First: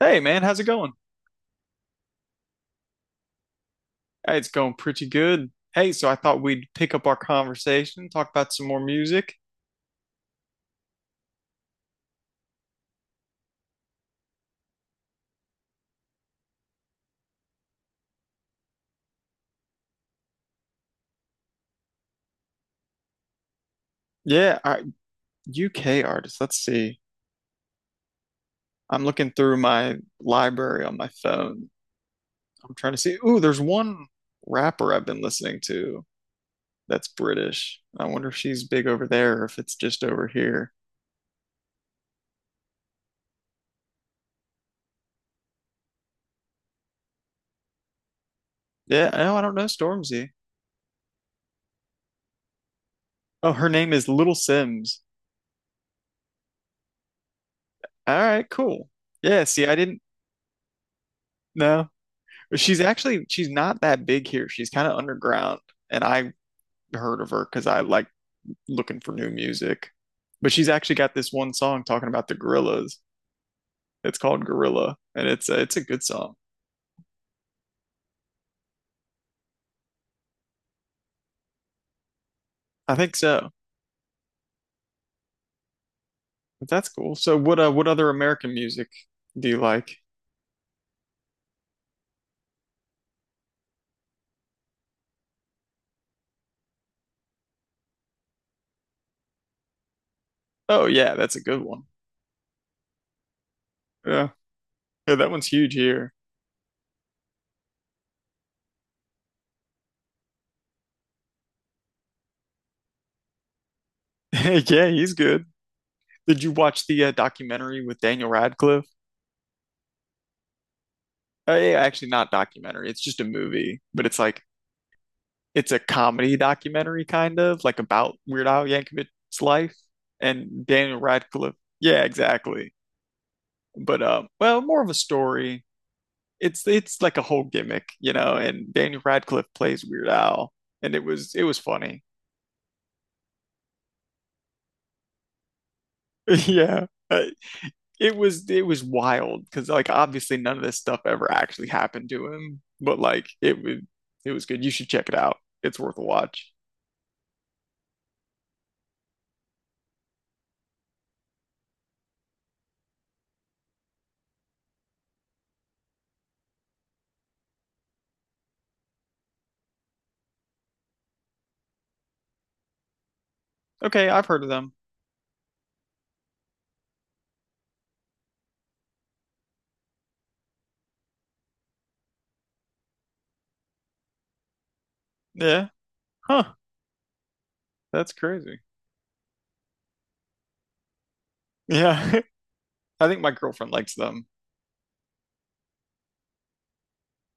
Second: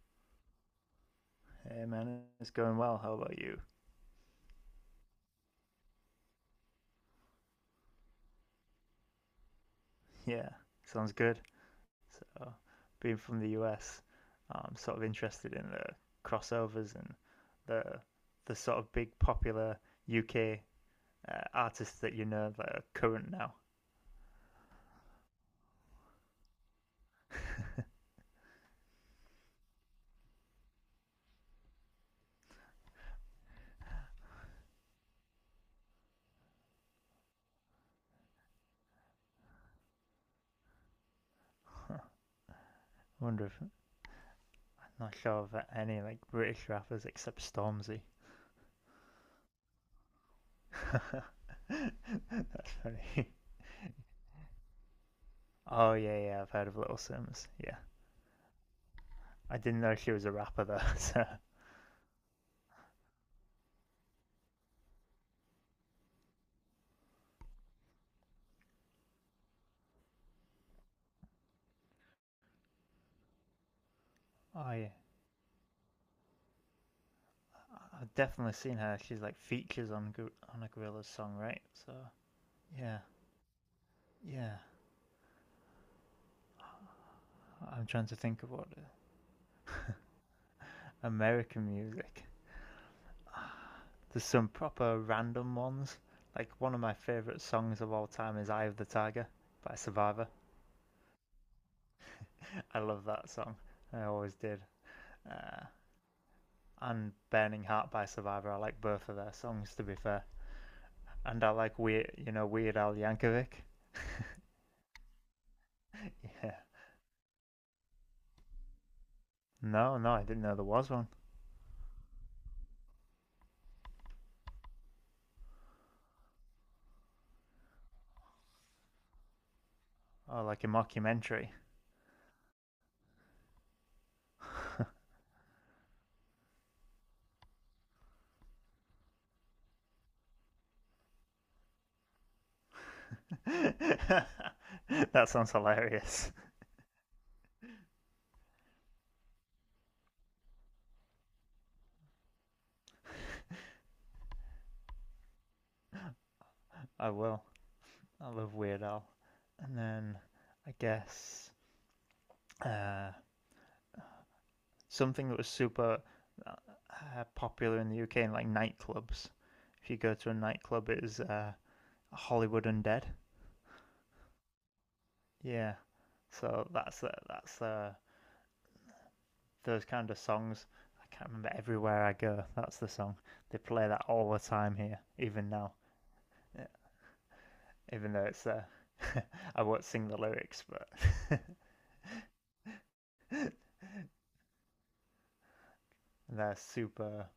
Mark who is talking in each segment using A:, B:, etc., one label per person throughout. A: Hey man, how's it going?
B: Hey man, it's going well. How about you?
A: Hey, it's going pretty good. Hey, so I thought we'd pick up our conversation, talk about some more music.
B: Yeah, sounds good. So, being from the US, I'm sort of interested in the crossovers and the the sort of big popular UK artists that you know that are current now.
A: Yeah, I, UK artists. Let's see. I'm looking through my library on my phone. I'm trying to see. Ooh, there's one rapper I've been listening to that's British. I wonder if she's big over there or if it's just over here.
B: I wonder if not sure of any like British rappers except Stormzy.
A: Yeah, no, I don't know Stormzy.
B: That's funny.
A: Oh, her name is Little Sims.
B: Oh yeah, yeah, I've heard of Little Sims. Yeah,
A: All right, cool. Yeah,
B: I
A: see, I
B: didn't know
A: didn't
B: she was a rapper though. So.
A: know. She's not that big here. She's kind of underground, and I heard of her because I like looking for new music. But she's actually got this one song talking about the gorillas. It's called
B: Oh yeah,
A: Gorilla, and it's a good song.
B: I've definitely seen her. She's like features on a Gorilla's song, right? So
A: I
B: yeah,
A: think so.
B: yeah.
A: But that's cool. So
B: I'm
A: what
B: trying
A: other
B: to think of
A: American
B: what
A: music do you like?
B: American music. There's some proper random ones. Like one of my favorite songs of all time is "Eye of the Tiger" by Survivor.
A: Oh yeah, that's a good one.
B: I love that song. I
A: Yeah,
B: always did.
A: yeah, that one's
B: Uh,
A: huge here.
B: and "Burning Heart" by Survivor. I like both of their songs, to be fair. And I like weird, you know, Weird Al Yankovic.
A: Yeah, he's good. Did you
B: Yeah.
A: watch the documentary with Daniel Radcliffe?
B: No, no, I didn't know there was one.
A: Yeah, actually, not documentary. It's just a movie, but it's a comedy documentary kind of like about Weird Al Yankovic's life
B: Oh,
A: and
B: like a
A: Daniel
B: mockumentary.
A: Radcliffe. Yeah, exactly. But well, more of a story. It's like a whole gimmick, you know. And Daniel Radcliffe plays Weird Al, and it was funny.
B: That sounds hilarious.
A: Yeah, it was wild because like obviously none of this stuff ever actually happened to him, but like it was good. You should check it out. It's worth a watch.
B: I will. I love Weird Al. And then I guess uh, something that was super uh, popular in the UK in like nightclubs. If you go to a nightclub, it is Hollywood Undead.
A: Okay, I've heard of them.
B: Yeah. So that's the those kind of songs. I can't remember everywhere I go. That's the song they play that all the time here, even
A: Yeah,
B: now.
A: huh?
B: Yeah.
A: That's
B: Even though it's
A: crazy.
B: I won't sing the lyrics, but.
A: Yeah. I think my girlfriend likes them.
B: They're super,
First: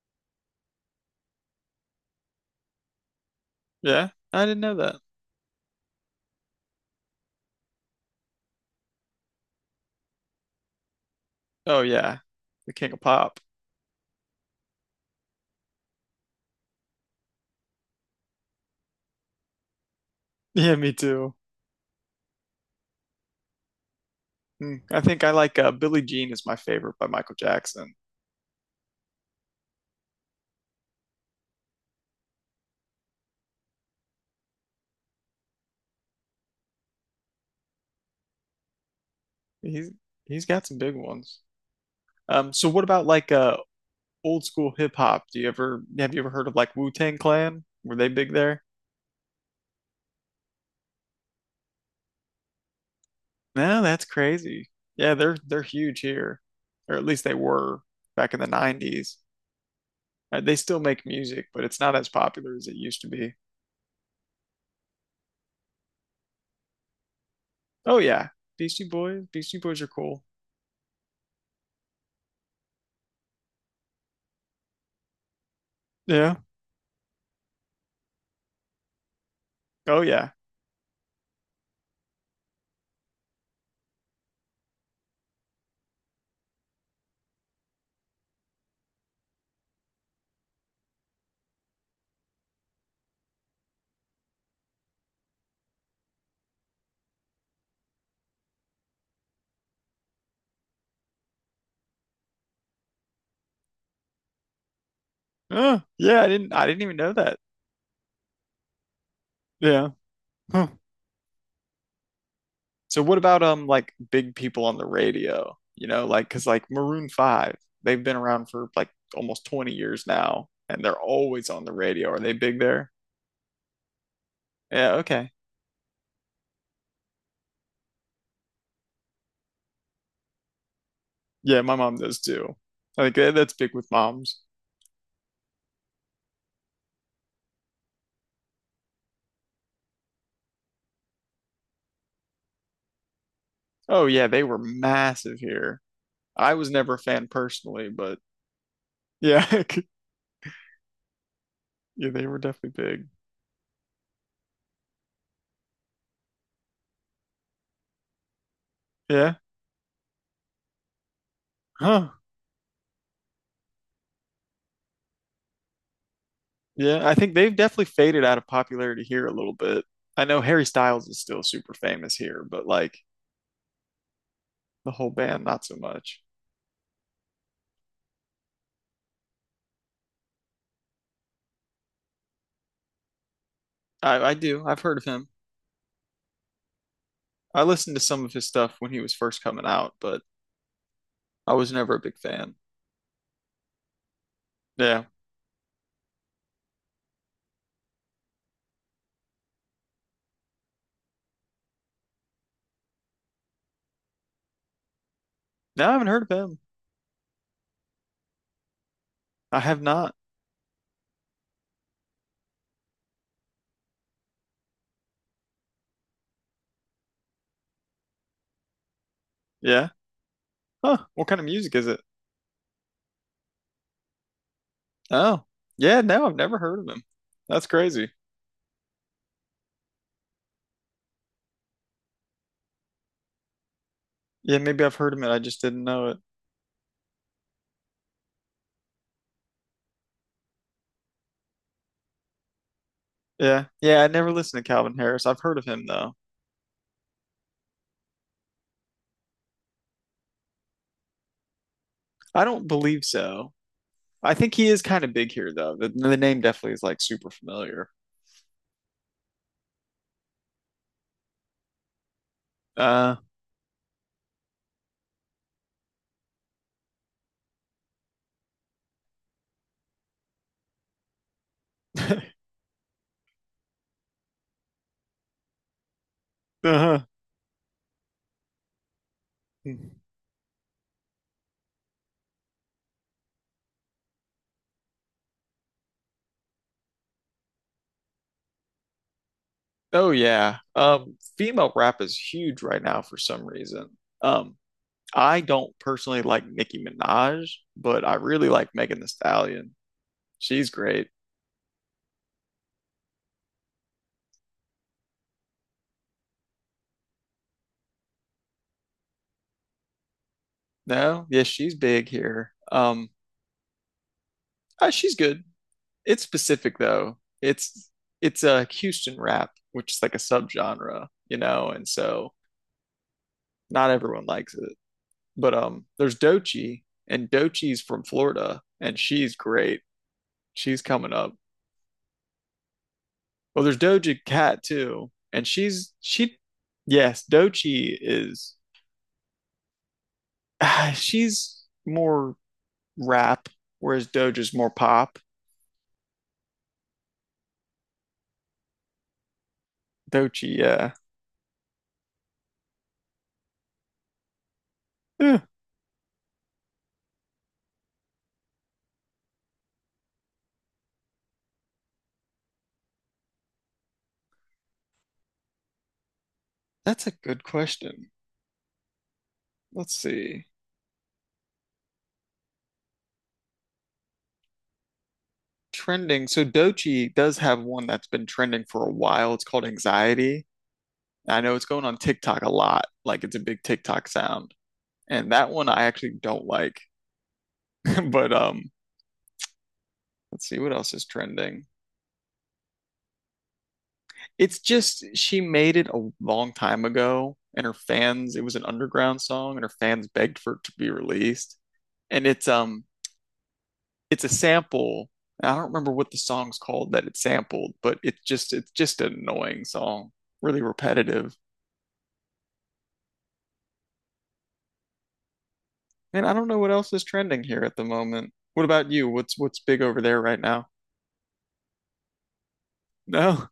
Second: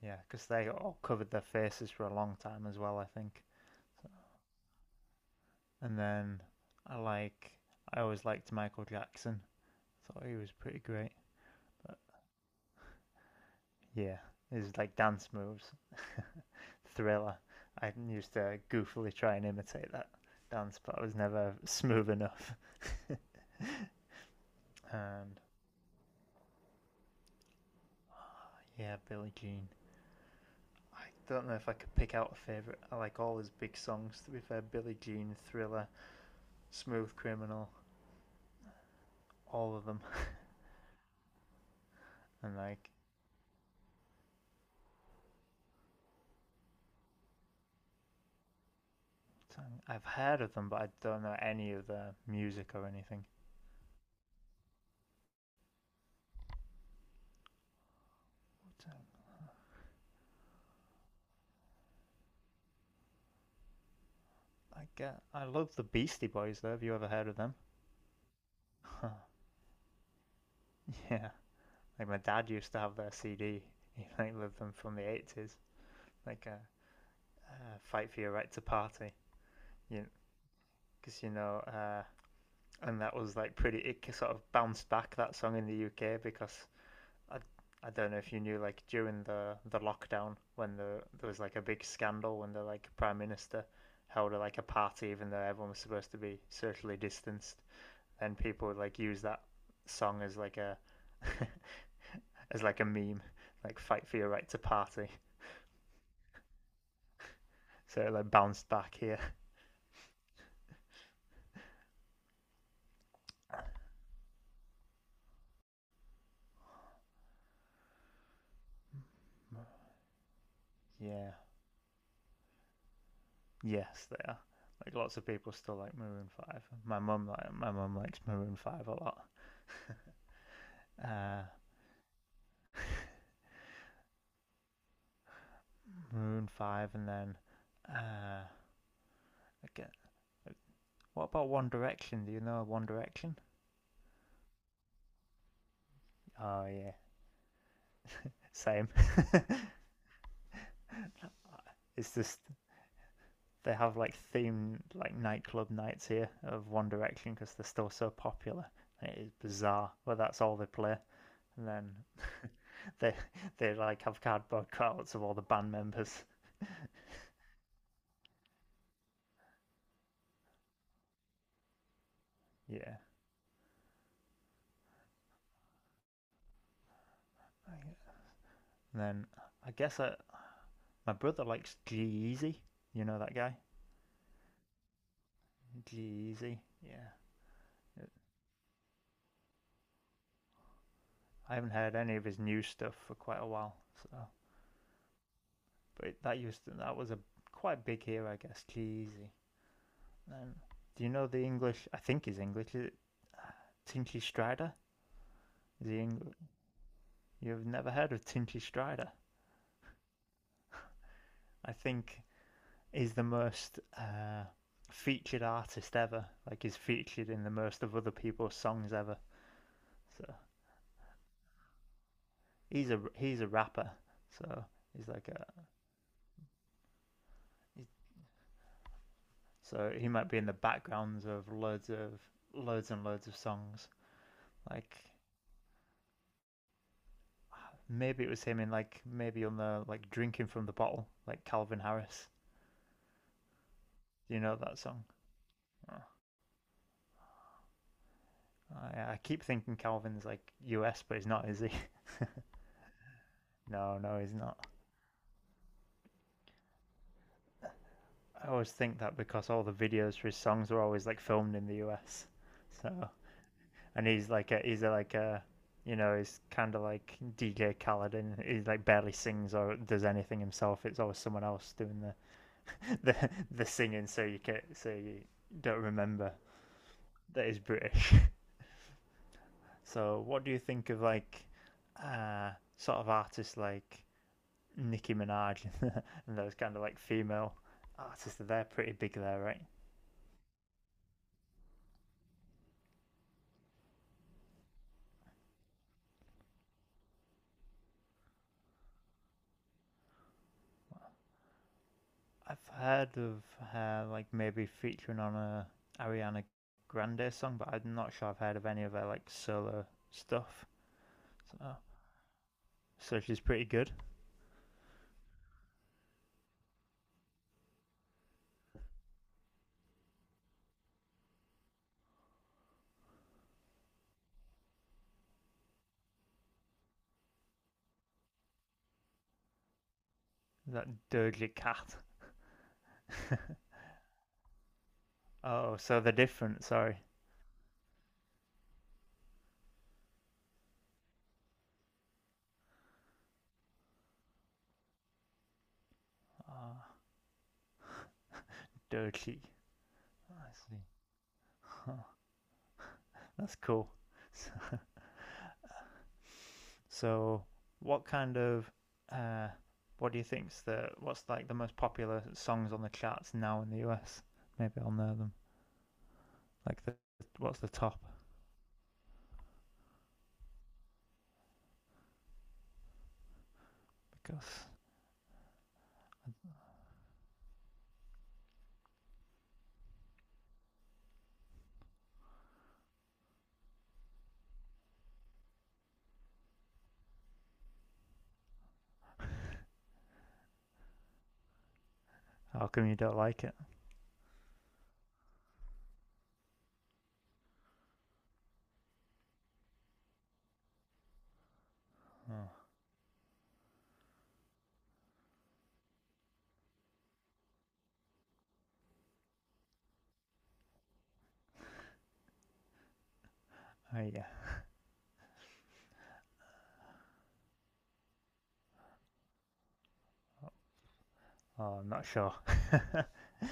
B: yeah, because they all covered their faces for a long time as well, I think.
A: Yeah, I didn't know that.
B: And then I like, I always liked Michael Jackson. Thought he was pretty great.
A: Oh
B: But
A: yeah, the King of Pop.
B: yeah, his like dance moves, thriller. I used to goofily try and imitate that
A: Yeah,
B: dance,
A: me
B: but I was
A: too.
B: never smooth enough.
A: Hmm. I think I
B: And
A: like Billie Jean is my favorite by Michael Jackson.
B: yeah, Billie Jean. I don't know if I could pick out a favorite. I like all his big songs. To be fair, Billie Jean, Thriller, Smooth Criminal, all of
A: He's
B: them.
A: he's got some big ones. Um,
B: And
A: so what
B: like
A: about like old school hip hop? Do you ever have you ever heard of like Wu-Tang Clan? Were they big there?
B: I've heard of them, but I don't know any of their music or anything.
A: No, that's crazy. Yeah, they're huge here, or at least they were back in the 90s. They still make music, but it's not as popular as it used to be.
B: I get. I love the Beastie Boys, though. Have you ever heard of them?
A: Oh yeah, Beastie Boys, Beastie Boys are cool.
B: Yeah. Like my dad used to have their CD. He like loved them from the 80s,
A: Yeah.
B: like "Fight for Your Right to Party,"
A: Oh
B: you
A: yeah.
B: because you know, and that was like pretty. It sort of bounced back that song in the UK because I, I don't know if you knew, like during the lockdown when the there was like a big scandal when the like prime minister held like a party even though everyone was supposed to be socially distanced, then people would like use that song as like a as like a meme, like fight for your right to party.
A: Oh, yeah, I didn't even know that.
B: So it like bounced back here.
A: Yeah. Huh. So what about like big people on the radio? You know, like 'cause like Maroon 5, they've been around for like almost 20 years now and they're
B: Yeah.
A: always on the radio. Are they big there?
B: Yes, they are.
A: Yeah,
B: Like lots of
A: okay.
B: people still like Maroon Five. My mum likes Maroon Five a lot. Uh,
A: Yeah, my mom does too. I think that's big with moms.
B: Maroon Five, and then uh, like, uh, what about One Direction? Do you know One Direction?
A: Oh yeah, they were massive here. I
B: Oh
A: was
B: yeah,
A: never a fan personally, but
B: same.
A: yeah, yeah,
B: It's
A: they were
B: just
A: definitely big.
B: they have like themed like nightclub nights here of One Direction because they're still so popular. And it is
A: Yeah.
B: bizarre, but that's all they play. And then
A: Huh.
B: they they like have cardboard cutouts of all the band members.
A: Yeah, I think they've definitely faded out of popularity here a little bit. I know Harry Styles is still super famous here, but like
B: Yeah.
A: the whole band, not so much.
B: And then I guess my brother likes G eazy. You know that guy?
A: I do. I've heard of him.
B: G eazy. Yeah.
A: I listened to some of his stuff when he was first coming out, but I
B: I haven't
A: was never
B: heard
A: a
B: any
A: big
B: of his
A: fan.
B: new stuff for quite a while, so
A: Yeah.
B: But that used to, that was a quite big here, I guess. Cheesy. Um, do you know the English? I think he's English. Is it Tinchy Strider? Is
A: No, I
B: he
A: haven't heard of
B: English?
A: him.
B: You've never heard of Tinchy Strider?
A: I have not.
B: I think he's the most featured artist ever. Like he's featured in the most of other people's songs ever.
A: Yeah.
B: So
A: Huh. What kind of music is it?
B: he's a rapper. So he's like
A: Oh,
B: a
A: yeah. No, I've never heard of him. That's
B: he's,
A: crazy.
B: so he might be in the backgrounds of loads and loads of songs.
A: Yeah, maybe I've
B: Like
A: heard of it. I just didn't know it.
B: maybe it was him in like maybe on the like drinking from the bottle, like Calvin Harris.
A: Yeah. Yeah, I never
B: Do you know
A: listened to
B: that
A: Calvin
B: song?
A: Harris. I've heard of him
B: Oh,
A: though.
B: I keep thinking Calvin's like US, but he's not, is he?
A: I don't believe so.
B: No, no,
A: I
B: he's
A: think
B: not.
A: he is kind of big here, though. The name definitely is like super familiar.
B: I always think that because all the videos for his songs are always like filmed in the US. So
A: Uh,
B: and he's like like a you know he's kind of like DJ Khaled and he like barely sings or does anything himself. It's always someone else doing the the, the singing, so you can so you don't remember
A: uh-huh.
B: that he's British. So, what do you think of like uh, sort of artists like Nicki Minaj and those kind of like female artists? They're pretty big there, right?
A: Oh yeah. Female rap is huge right now for some reason. Um, I don't personally like Nicki Minaj, but I really like Megan Thee Stallion. She's great.
B: I've heard of her like maybe featuring on a Ariana Grande song, but I'm not sure I've heard of any of her like solo stuff.
A: No, yes, she's
B: So,
A: big here.
B: so she's pretty good.
A: She's good. It's specific though. It's a Houston rap, which is like a subgenre, you know, and so not everyone likes it. But there's Dochi, and Dochi's from Florida, and she's great. She's
B: That
A: coming up.
B: dirty cat.
A: Well, there's Doja Cat too, and
B: Oh, so they're different. Sorry.
A: yes, Dochi is she's more rap, whereas Doja's more pop.
B: Oh, dirty. I
A: Dochi,
B: see.
A: yeah.
B: Oh, that's cool.
A: Eh,
B: So, what kind of uh, what do you think's the what's like the most popular songs on the charts now in the US? Maybe I'll know them. Like the
A: that's a good
B: what's the top?
A: question. Let's see.
B: Because
A: Trending. So Dochi does have one that's been trending for a while. It's called Anxiety. I know it's going on TikTok a lot. Like it's a big TikTok sound. And that one I actually don't like. But let's see what else is trending.
B: how come you don't like it?
A: It's just she made it a long time ago, and her fans. It was an underground song, and her fans begged for it to be released. And it's
B: Oh,
A: It's a sample. I don't remember what the song's called that it sampled, but it's just an annoying song, really repetitive.
B: oh yeah.
A: And I don't know what else is trending here at the moment. What about you? What's big over there right now?
B: Oh, I'm not sure.
A: No,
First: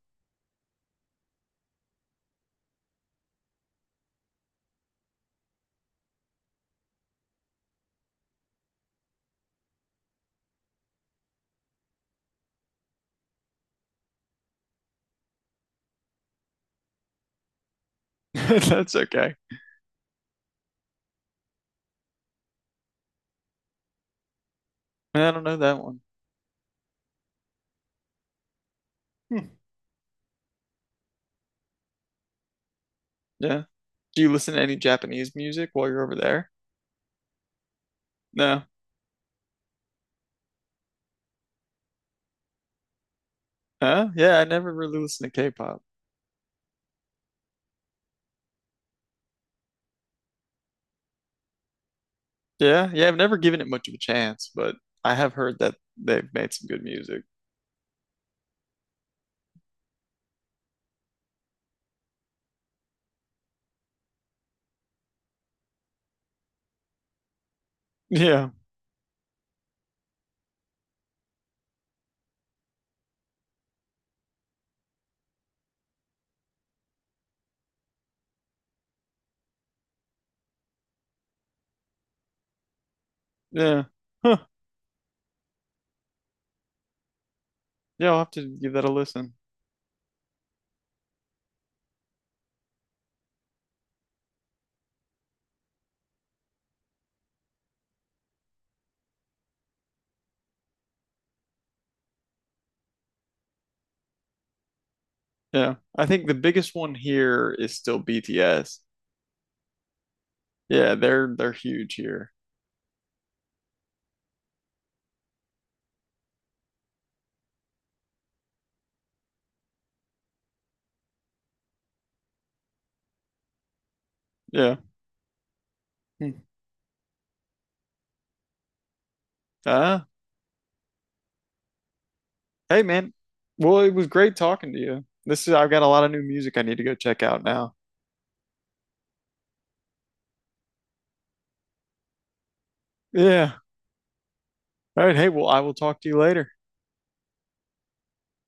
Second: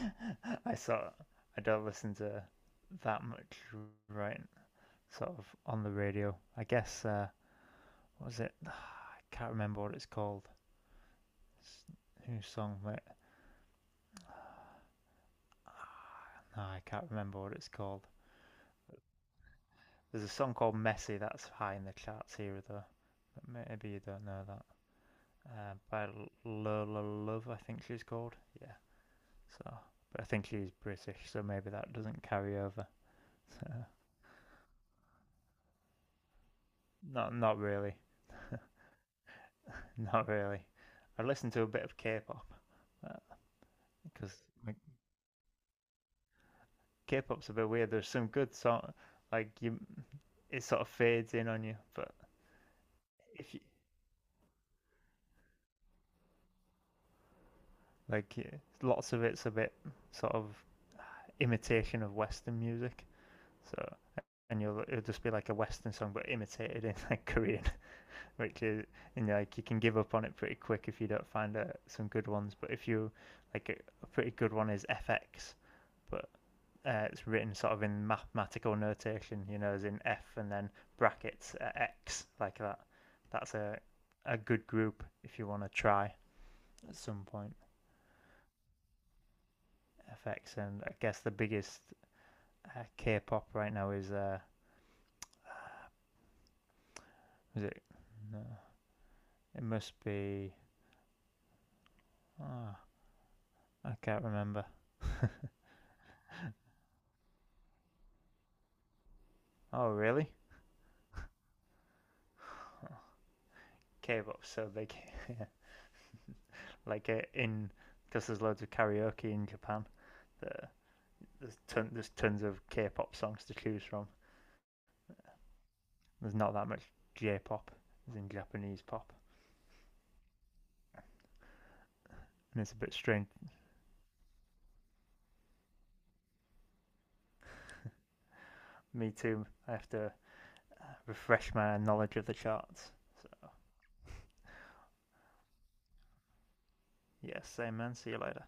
B: I sort of- I don't listen to that much right sort of on the radio. I guess what was it? Oh, I can't remember what it's called. It's, whose song? Wait, no, I can't remember what it's called.
A: that's okay.
B: There's a song called Messy that's high in the charts here, though. But maybe you don't know that.
A: I don't know that one.
B: By Lola Love, I think she's called. Yeah.
A: Hmm.
B: So, but I think she's British, so maybe that doesn't carry over.
A: Yeah.
B: So,
A: Do you listen to any Japanese music while you're over there?
B: not, not really.
A: No.
B: Not really. I listened to a bit of K-pop
A: Huh?
B: because
A: Yeah, I never
B: like,
A: really listened to K-pop.
B: K-pop's a bit weird. There's some good song, like you, it sort of fades in on you. But
A: Yeah, yeah, I've never
B: if
A: given
B: you
A: it much of a chance, but I have heard that they've made some good music.
B: like, yeah, lots of it's a bit sort of imitation of Western music. So and you'll it'll just be like a Western song, but imitated in like Korean,
A: Yeah,
B: which is and like you can give up on it pretty quick if you don't find some good ones. But if you like a pretty good one is FX, but it's written sort of in mathematical notation, you know, as in F and then brackets X like that. That's
A: yeah.
B: a
A: Huh.
B: good group if you want to try at some point.
A: Yeah, I'll have to give that a listen.
B: FX and I guess the biggest K-pop right now is it? No, it must be. Ah, I can't remember.
A: Yeah. I think the biggest one here is still BTS.
B: Oh, really?
A: Yeah, they're huge here.
B: K-pop, so they can, like in because there's loads of karaoke in Japan. There, there's tons of K-pop songs to choose from.
A: Yeah.
B: There's
A: Hmm.
B: not that much J-pop, as in Japanese pop,
A: Uh,
B: and it's a
A: Hey
B: bit
A: man.
B: strange.
A: Well, it was great talking to you. This is I've got a lot of new music I need to go check out now.
B: Me too. I have to refresh my knowledge of the charts. So,
A: Yeah. All right, hey, well, I will talk to you later.
B: yeah, same man. See you later.